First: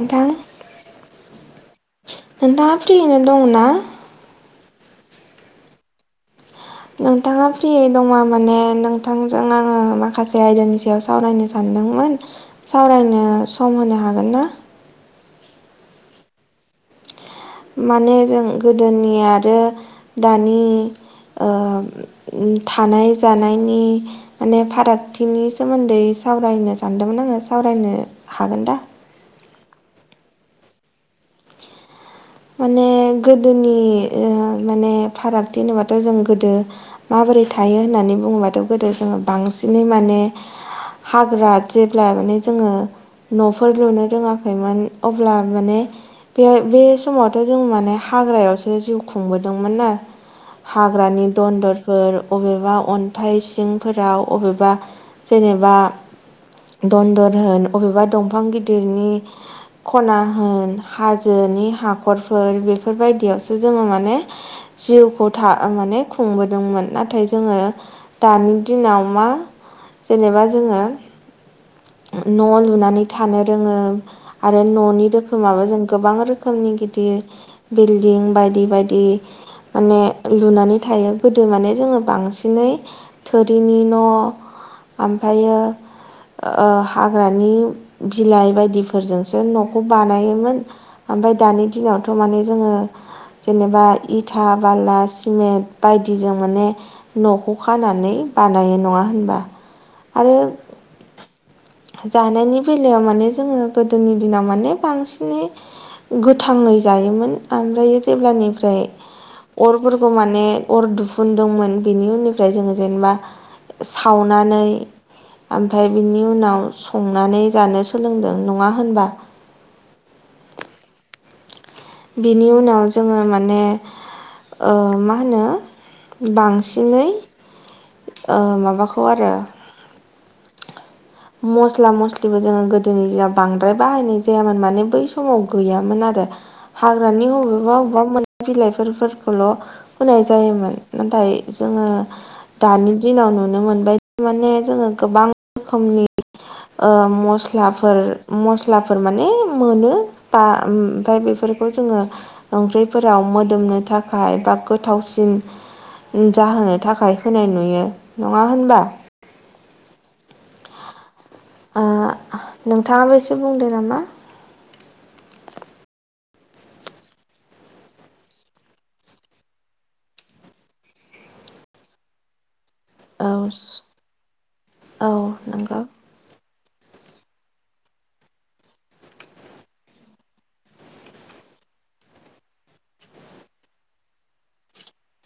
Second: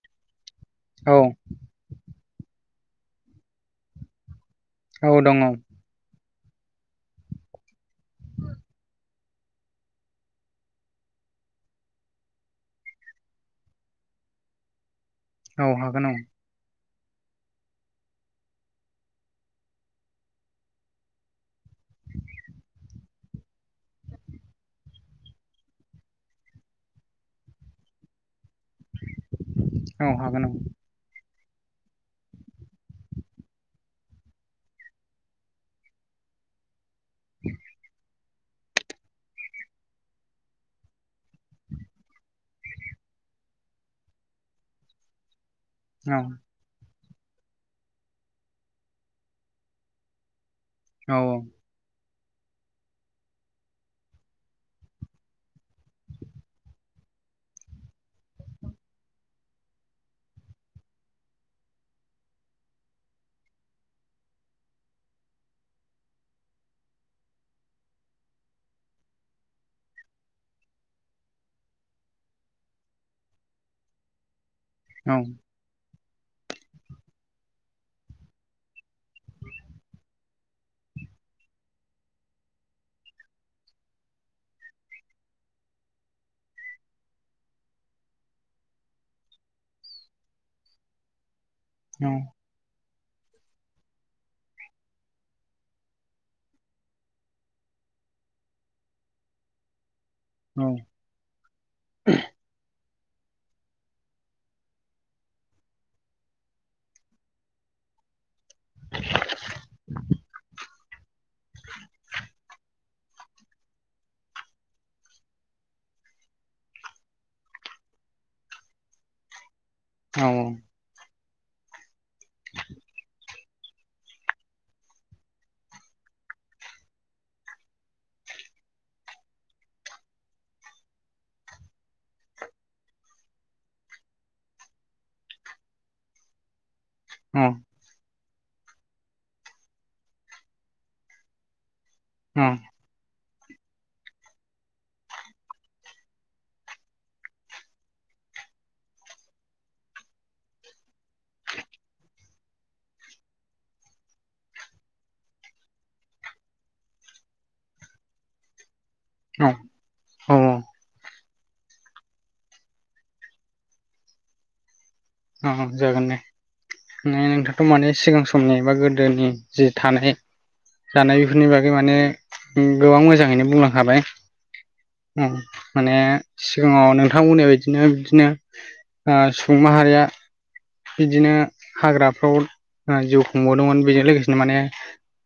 नोंथां औ नों दा फ्रियैनो दंना? औ दङ' नोंथाङा फ्रि दङ माने नोंथां। बिथांजों आङो माखासे आयदानि सायाव सावरायनो सानदोंमोन। सावरायनो सम होनो हागोन ना? औ हागोन औ माने जों गोदोनि आरो दानि ओ थानाय जानायनि माने फारागथिनि सोमोन्दै सावरायनो सानदोंमोन आङो सावरायनो हागोन दा? औ हागोन माने गोदोनि माने फारागथि होनोबाथ' जों गोदो माबोरै थायो होननानै बुङोबाथ' गोदो जोङो बांसिनै माने हाग्रा जेब्ला माने जोङो न'फोर लुनो रोङाखैमोन अब्ला माने औ बे बे समावथ' जों माने हाग्रायावसो जिउ खुंबोदोंमोन ना औ हाग्रानि दनदर फोर अबेबा अनथाइ सिंफोराव अबेबा जेनेबा दनदर होन अबेबा दंफां गिदिरनि खना होन हाजोनि हाखरफोर बेफोरबायदियावसो जोङो माने जिउखौ माने खुंबोदोंमोन नाथाय जोङो दानि दिनाव मा जेनेबा जोङो न' लुनानै थानो रोङो आरो न' नि औ रोखोमाबो जों गोबां रोखोमनि गिदिर बिलडिं बायदि बायदि माने लुनानै थायो गोदो माने जोङो बांसिनै थोरिनि न' ओमफ्रायो ओ हाग्रानि बिलाइ बायदिफोरजोंसो न'खौ बानायोमोन ओमफ्राय दानि औ दिनावथ' माने जोङो जेनेबा इथा बाला सिमेन्ट बायदिजों माने न'खौ खानानै बानायो नङा होनबा आरो जानायनि बेलायाव माने जोङो गोदोनि दिनाव माने बांसिनै गोथाङै जायोमोन ओमफ्रायो जेब्लानि ओमफ्राय अरफोरखौ माने अर दुफुनदोंमोन बेनि उननिफ्राय जोङो जेनेबा सावनानै ओमफ्राय बिनि उनाव संनानै जानो सोलोंदों नङा होनबा औ बिनि उनाव जोङो माने ओ मा होनो बांसिनै ओ माबाखौ आरो मस्ला मस्लिबो जोङो गोदोनि दिनाव बांद्राय बाहायनाय जायामोन माने बै समाव गैयामोन आरो हाग्रानि बबेबा बबेबा मोन बि बिलाइफोरखौल' होनाय जायोमोन नाथाय जोङो ओम दानि दिनाव नुनो मोनबाय थारमाने जोङो गोबां रोखोमनि ओ मस्लाफोर मस्लाफोर माने मोनो बा ओमफ्राय बेफोरखौ जोङो ओंख्रिफोराव मोदोमनो थाखाय बा गोथावसिन जाहोनो थाखाय होनाय नुयो नङा होनबा औ औ ओ नोंथाङाबो एसे बुंदो नामा अ जागोन दे नोंथाङाथ' माने सिगां समनि बा गोदोनि जि थानाय जानायफोरनि बागै माने गोबां औ मोजाङैनो बुंलांखाबाय औ ओम नंगौ माने सिगाङाव नोंथां बुंनाय बायदिनो बिदिनो ओ सुबुं माहारिया बिदिनो हाग्राफ्राव जिउ खुंबोवदोंमोन बेजों लोगोसेनो माने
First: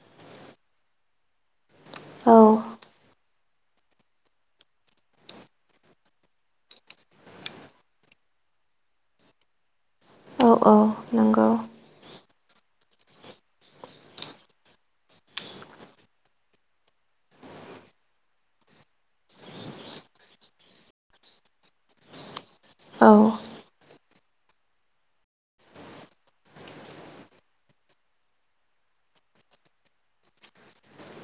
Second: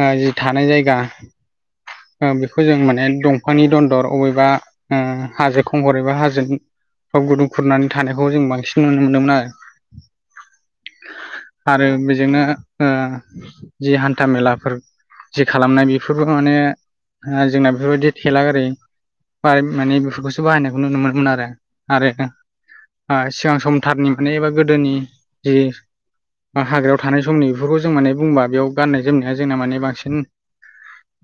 ओ जि थानाय जायगा औ बेखौ जों माने दंफांनि दनदर अबेबा ओ हाजो खंखर एबा हाजो बाव गुदुं खुरनानै थानायखौ जों बांसिन नुनो मोनदोंमोन आरो औ औ नंगौ। आरो बेजोंनो ओ जि हान्था मेलाफोर जि खालामनाय बेफोरबो माने ओ जोंना बेफोरबायदि थेला गारि बा माने बेफोरखौसो बाहायनायखौ नुनो मोनोन आरो आरो औ सिगां सम गोथारनिफ्राय एबा गोदोनि जि बा हाग्रायाव थानाय समनि बेफोरखौ जों माने बुंबा बेयाव गाननाय-जोमनाया जोंना माने बांसिन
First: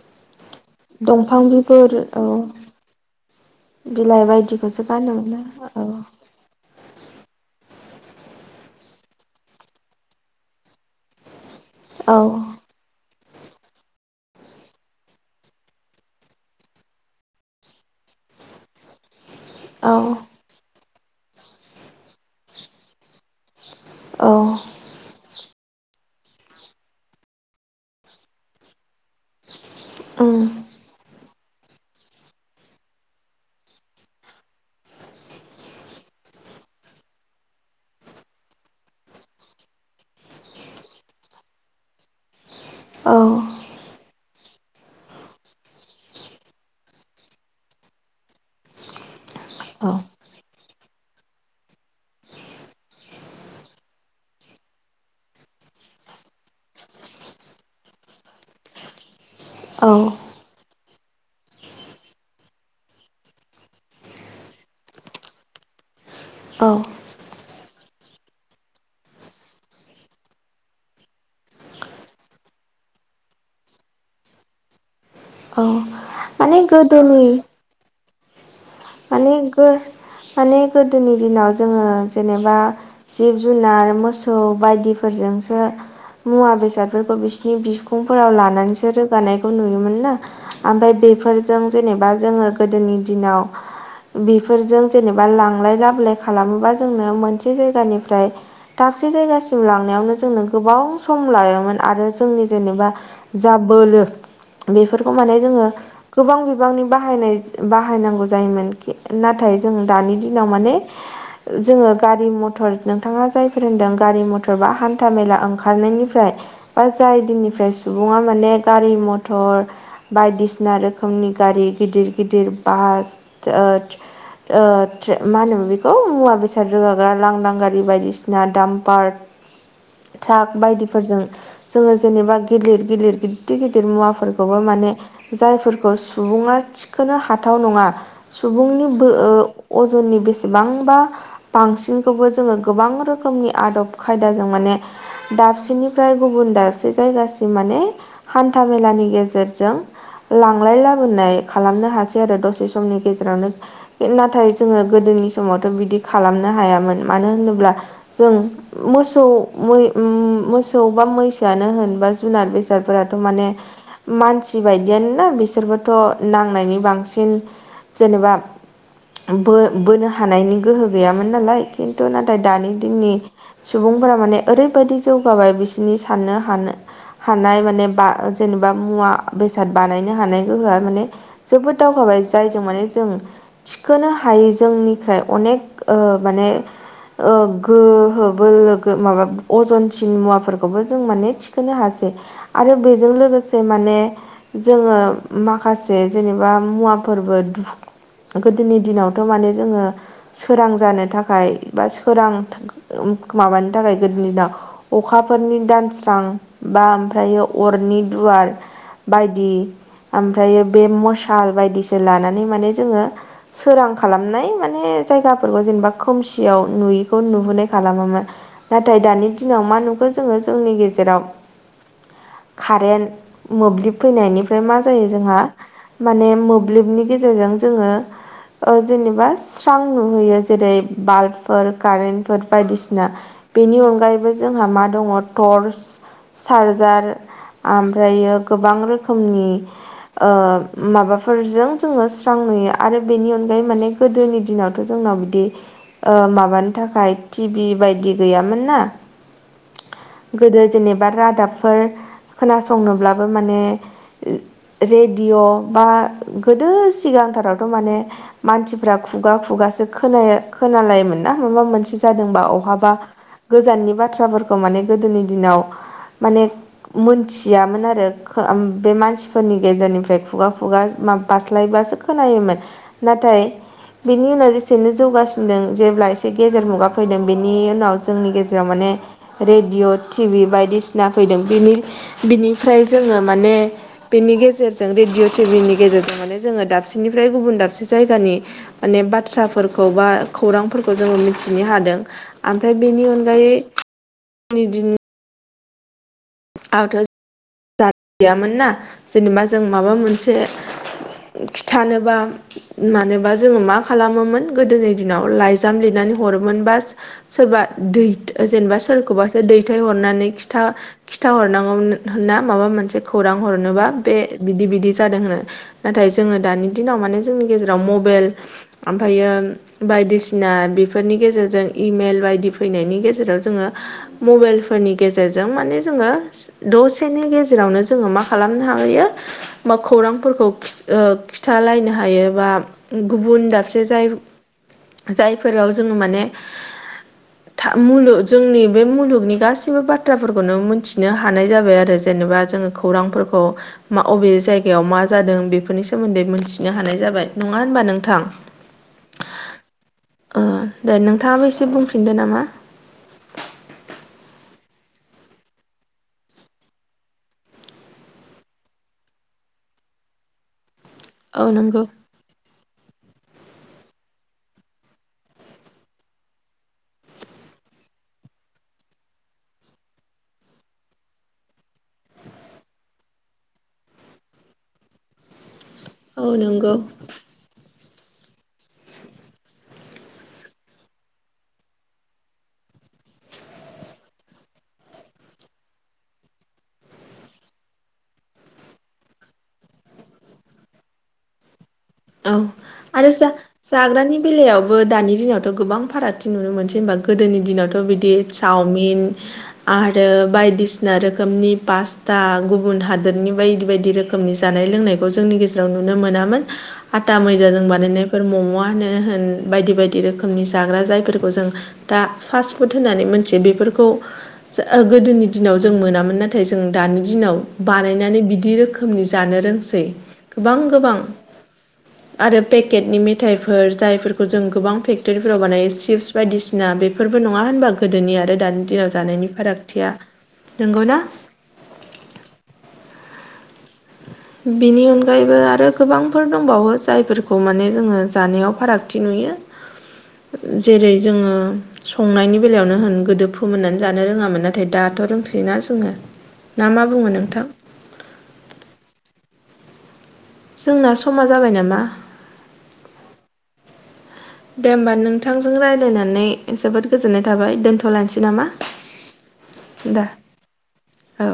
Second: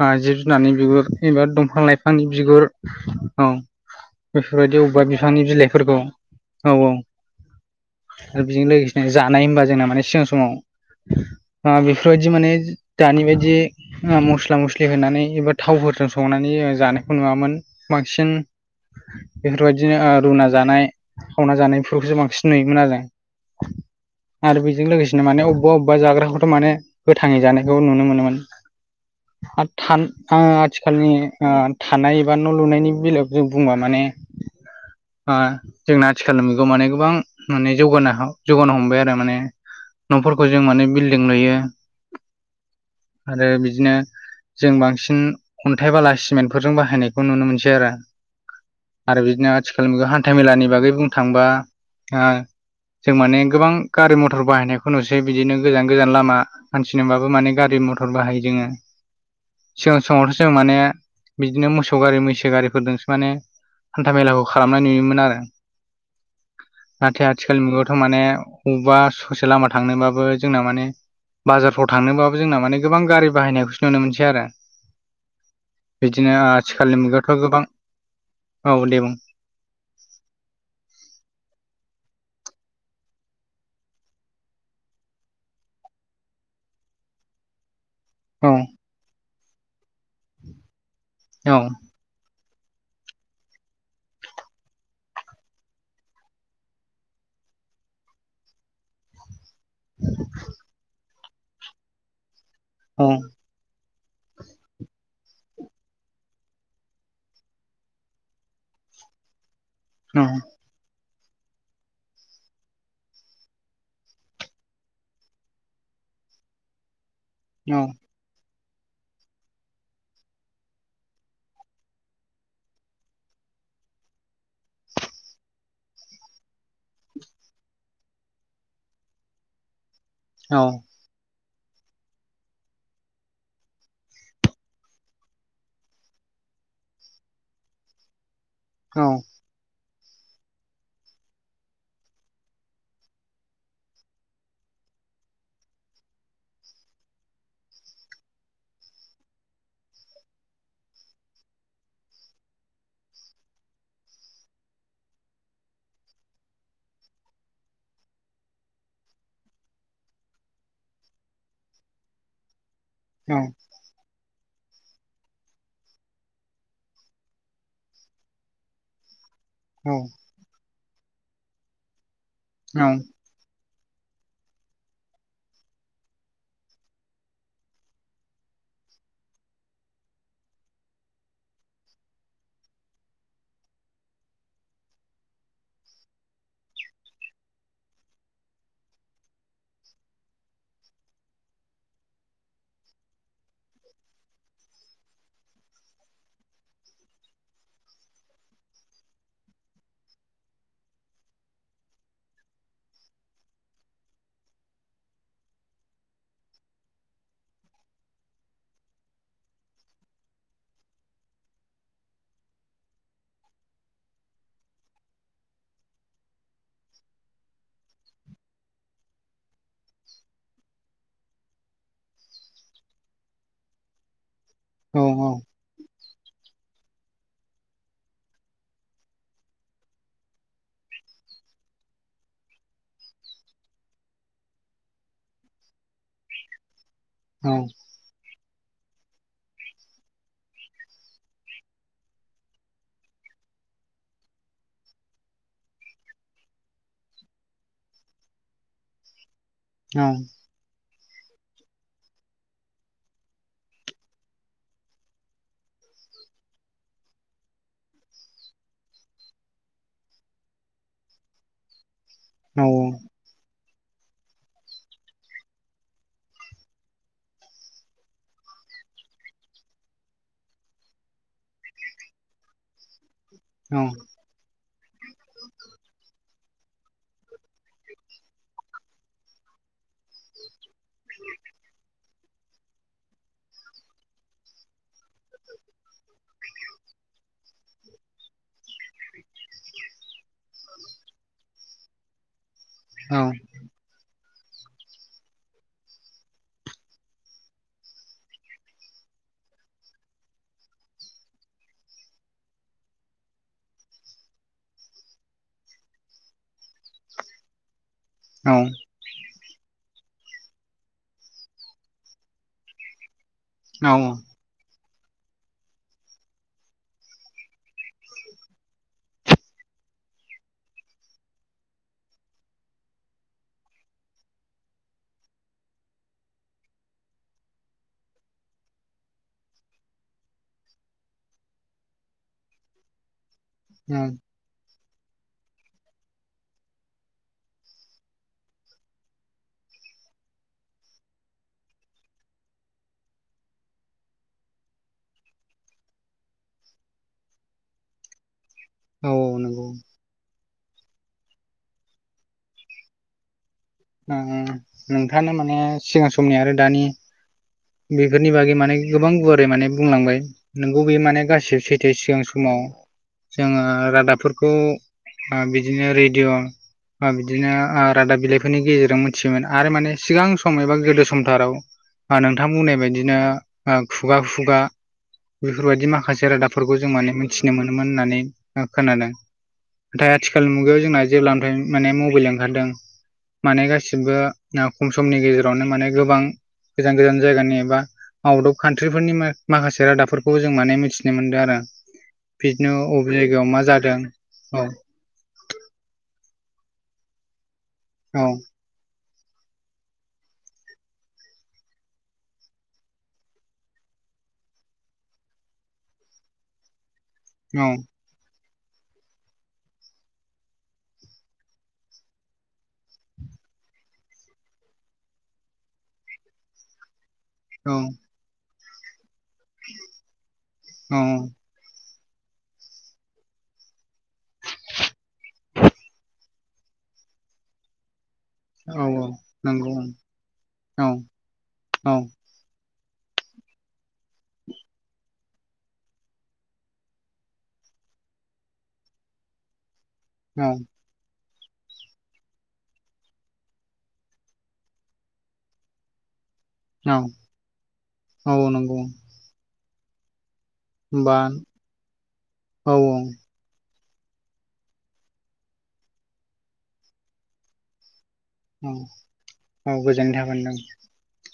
अ जिब जुनारनि बिगुर एबा दंफां बिगुर औ लाइफांनि बिगुर औ। बिलाइ बायदिखौसो बेफोरबायदि अबेबा गानो बिफांनि बिलाइफोरखौ मोनना औ औ। आरो बेजों लोगोसेनो जानाय होनबा जोंना माने सिगां समाव औ बेफोरबायदि माने दानि बायदि मस्ला मस्लि होनानै एबा थावफोरजों संनानै जानायखौ नुवामोन बांसिन बेफोरबायदिनो आ औ रुना जानाय सावना जानायफोरखौसो बांसिन नुयोमोन आरो। [inaudible] आरो बेजों लोगोसेनो माने अबेबा अबेबा जाग्राखौथ' माने गोथाङै जानायखौ नुनो मोनोमोन। आरो थान उम आं आथिखालनि ओ थानाय एबा न' लुनायनि बेलायाव जों बुंबा माने। आ जोंना आथिखालनि मुगाव माने गोबां माने जौगानो जौगानो हमबाय आरो माने। न'फोरखौ जों माने बिल्डिं लुयो। औ आरो बिदिनो जों बांसिन खन्थाइ बाला सिमेन फोरजों बाहायनायखौ नुनो मोनसै आरो आरो बि बिदिनो औ आथिखाल हान्थ मेलानि बागै बुंनो थांबा ओ जों माने गोबां गारि मथर बाहायनायखौ नुसै बिदिनो गोजान गोजान लामा हानथि नबाबो माने गारि मथर बाहायो जोङो औ सिगां समावथ' जों माने बिदिनो मोसौ गारि मैसो गारिफोरदोंसो माने हान्था मेलाखौ खालामनाय नुयोमोन आरो। औ। नाथाय आथिखालनि मुगायावथ' माने बबेबा ससे लामा थांनोबाबो जोंना माने। बाजारफ्राव थांनोबाबो जोंना माने गोबां गारि बाहायनायखौसो नुनो मोनसै आरो। औ बिदिनो माने आथिखालनि गोदोनि मुगायावथ' गोबां औ दे बुं म माने गोदोनि दिनाव जोङो जेनेबा जिब जुनार मोसौ बायदिफोरजोंसो मुवा बेसादफोरखौ बिसिनि बिहो फोराव औ लानानैसो रोगानायखौ नुयोमोन ना ओमफ्राय बेफोरजों औ जेनेबा जोङो गोदोनि दिनाव बेफोरजों जेनेबा लांलाय लाबोलाय खालामोबा जोंनो मोनसे जायगानिफ्राय दाबसे जायगासिम लांनायावनो जोंनो गोबां सम लायोमोन आरो जोंनि जेनेबा जा बोलो बेफोरखौ माने जोङो गोबां बिबांनि बाहायनाय बाहायनांगौ जायो। जायोमोन जों नाथाय दानि दिनाव माने जोङो गारि मटर नोंथाङा जायफोर होनदों गारि मथर बा हान्था मेला ओंखारनायनिफ्राय बा जाय दिननिफ्राय सुबुङा मानेक गारि मथर बायदिसिना रोखोमनि गारि गिदिर गिदिर बास आ मा होनो बेखौ मुवा बेसाद रोगाग्रा लांदां गारि बायदिसिना दामपार ट्राक बायदिफोरजों जोङो जेनेबा गिलिर गिलिर गिदिर गिदिर मुवाफोरखौबो माने जायफोरखौ सुबुङा थिखोनो हाथाव नङा सुबुंनि‌ ओ अजननि बेसेबांबा बांसिनखौबो जोङो गोबां रोखोमनि आदब खायदाजों माने दाबसेनिफ्राय गुबुन दाबसे जायगासिम माने हान्था मेलानि गेजेरजों लांलाय लाबोनाय खालामनो हासै आरो दसे समनि गेजेराव नो नाथाय जोङो गोदोनि समावथ' बिदि खालामनो हायामोन मानो होनोब्ला जों मोसौ मोसौ बा मैसोआनो होनबा जुनार फोराथ' माने मानसि बायदियानोना बिसोरबोथ' नांनायनि बांसिन जेनेबा बो बोनो हानायनि गोहो गैयामोन नालाय खिन्थु नाथाय दानि दिननि सुबुंफोरा माने ओरैबायदि जौगाबाय बिसिनि साननो हानो हानाय माने बा जेनेबा मुवा बेसाद बानायनो हानाय गोहोआ माने जोबोद दावगाबाय जाय जों माने जों थिखोनो हायो जोंनिफ्राय अनेक माने गोहो बोलो माबा अजनसिन मुवाफोरखौबो जों माने थिखोनो हासै आरो बेजों लोगोसे माने जोङो माखासे जेनेबा मुवाफोरबो गोदोनि दिनावथ' माने जोङो सोरां जानो थाखाय बा सोरां माबानो थाखाय गोदोनि दिनाव अखाफोरनि दानस्रां बा ओमफ्रायो अरनि दुवार बायदि ओमफ्रायो बे मसाल बायदिसो लानानै माने जोङो सोरां खालामनाय माने जायगाफोरखौ जेनेबा खोमसियाव नुयैखौ नुुबोनाय खालामोमोन नाथाय दानि दिनाव मा नुखो जोङो जोंनि गेजेराव कारेन्ट मोब्लिब फैनायनिफ्राय मा जायो जोंहा माने मोब्लिबनि गेजेरजों जोङो जेनेबा स्रां नुहैयो जेरै बाल्बफोर कारेन्टफोर बायदिसिना बेनि अनगायैबो जोंहा मा दङ टर्स चार्जार ओमफ्रायो गोबां रोखोमनि माबाफोरजों जोङो स्रां नुयो आरो बेनि अनगायै माने गोदोनि दिनावथ' जोंनाव बिदि माबानो थाखाय टि भि बायदि गैयामोन ना औ गोदो जेनेबा रादाबफोर खोनासंनोब्लाबो माने रेडिअ' बा गोदो सिगांथारावथ' माने मानसिफ्रा खुगा खुगासो खोनायो खोनालायोमोन ना माबा मोनसे जादोंबा अहाबा गोजाननि बाथ्राफोरखौ माने गोदोनि दिनाव माने मोनथियामोन आरो बे मानसिफोरनि गेजेरनिफ्राय खुगा खुगा मा बास्लायब्लासो खोनायोमोन नाथाय औ बिनि उनाव जेसेनो जौगासिनदों जेब्ला एसे गेजेर मुगा फैदों बेनि उनाव जोंनि गेजेराव माने रेडिय' टिभि बायदिसिना फैदों बिनि बिनिफ्राय जोङो माने बेनि गेजेरजों रेडिय' टिभिनि गेजेरजों माने जोङो दाबसेनिफ्राय गुबुन दाबसे जायगानि माने बाथ्राफोरखौ बा खौरांफोरखौ जोङो मिथिनो हादों ओमफ्राय बेनि अनगायै [unintelligible] [unintelligible] गैयामोन ना जेनेबा जों माबा मोनसे खिथानोबा मानोबा जोङो मा खालामोमोन गोदोनि दिनाव लाइजाम लिरनानै हरोमोन बा सोरबा दै जेनेबा सोरखौबासो दैथायहरनानै खिथा खिथा हरनांगौमोन ना माबा मोनसे खौरां हरनोबा बे बिदि बिदि जादों होनो नाथाय जोङो दानि दिनाव माने जोंनि गेजेराव मबेल आमफायो बायदिसिना बेफोरनि गेजेरजों इमेल बायदि फैनायनि गेजेराव जोङो मबाइल फोरनि गेजेरजों माने जोङो दस फिथाइनि गेजेरावनो जोङो मा खालामनो हायो बा खौरांफोरखौ ओ खिथालायनो हायोबा गुबुन दाबसे जाय जायफोराव जोङो माने था मुलु जोंनि बे मुलुगनि गासिबो बाथ्राफोरखौनो मिथिनो हानाय जाबाय आरो। जेनेबा जोङो खौरांफोरखौ मा अबे जायगायाव मा जादों? बेफोरनि सोमोन्दै मोनथिनो हानाय जाबाय नङा होनबा नोंथां? औ। ओ दे नोंथाङाबो एसे बुंफिनदो नामा? ओ नोंथाङा माने सिगां समनि आरो दानि बेफोरनि बागै माने गोबां गुवारै माने बुंलांबाय। नोंगौ बे माने औ गासैबो नंगौ सैथो सिगां समाव जोङो रादाबफोरखौ ओ बिदिनो रेडिअ' ओ बिदिनो रादाब बिलाइ बेफोरनि गेजेरजों मिथियोमोन आरो माने सिगां सम एबा गोदो समथाराव ओ नोंथां बुंनाय बायदिनो ओ खुगा खुगा बेफोरबायदि माख औ माखासे नंगौ रादाबफोरखौ जों माने मिथिनो मोनोमोन होननानै खोनादों। नाथाय आथिखालनि मुगायाव जोंना जेब्लानिफ्राय माने मबाइल ओंखारदों। माने गासिबो ओ खम समनि गेजेरावनो माने गोबां गोजान गोजान जायगानि एबा आउट अफ कान्ट्रिफोरनि माखासे रादाबफोरखौबो जों माने मिथिनो मोनदों आरो औ बिदिनो आरो अबे जा जायगायाव मा जादों जाग्रानि औ बेलायावबो दानि दिनाव' गोबां फारागथि नुनो मोनसै होमबा गोदोनि दिनावथ' बिदि औ चावमिन आरो बायदिसिना रोखोमनि पास्ता गुबुन हादरनि बायदि बायदि रो खोमनि जानाय लोंनायखौ जोंनि गेजेराव नुनो मोनामोन। आता मैदाजों औ बानायनाय फोर म'म'आनो होन बायदि बायदि रोखोमनि जाग्रा जायफोरखौ जों दा फास्ट फुड होननानै मोनथियो बेफोरखौ जा ओ गोदोनि दिनाव जों मोनामोन नाथाय जों दानि दिनाव औ बानायनानै बिदि रोखोमनि जानो रोंसै गोबां गोबां। औ आरो पेकेटनि मिथाइफोर जायफोरखौ जों गोबां फेक्टरिफोराव बानायो चिप्स। बायदिसिना बेफोरबो नङा होनबा गोदोनि आरो दानि औ दिनाव औ जानायनि नंगौ फारागथिया, नोंगौ औ ना? औ। [inaudible] बिनि अनगायैबो आरो गोबांफोर दंबावो जायफोरखौ माने जोङो जानायाव फारागथि नुयो। औ जेरै जोङो संनायनि बेलायावनो होन गोदो फोमोननानै जानो रोङामोन नाथाय दाथ' [unintelligible] जोङो। ना मा औ बुङो नोंथां? औ नंगौ। जोंना होमबा समा जाबाय नामा? औ दे ओमबा नोंथांजों रायलायनानै जोबोद गोजोननाय थाबाय दोन्थ'लायनोसै नामा? अ औ दा गोजोननाय थाबाय नोंथां। औ।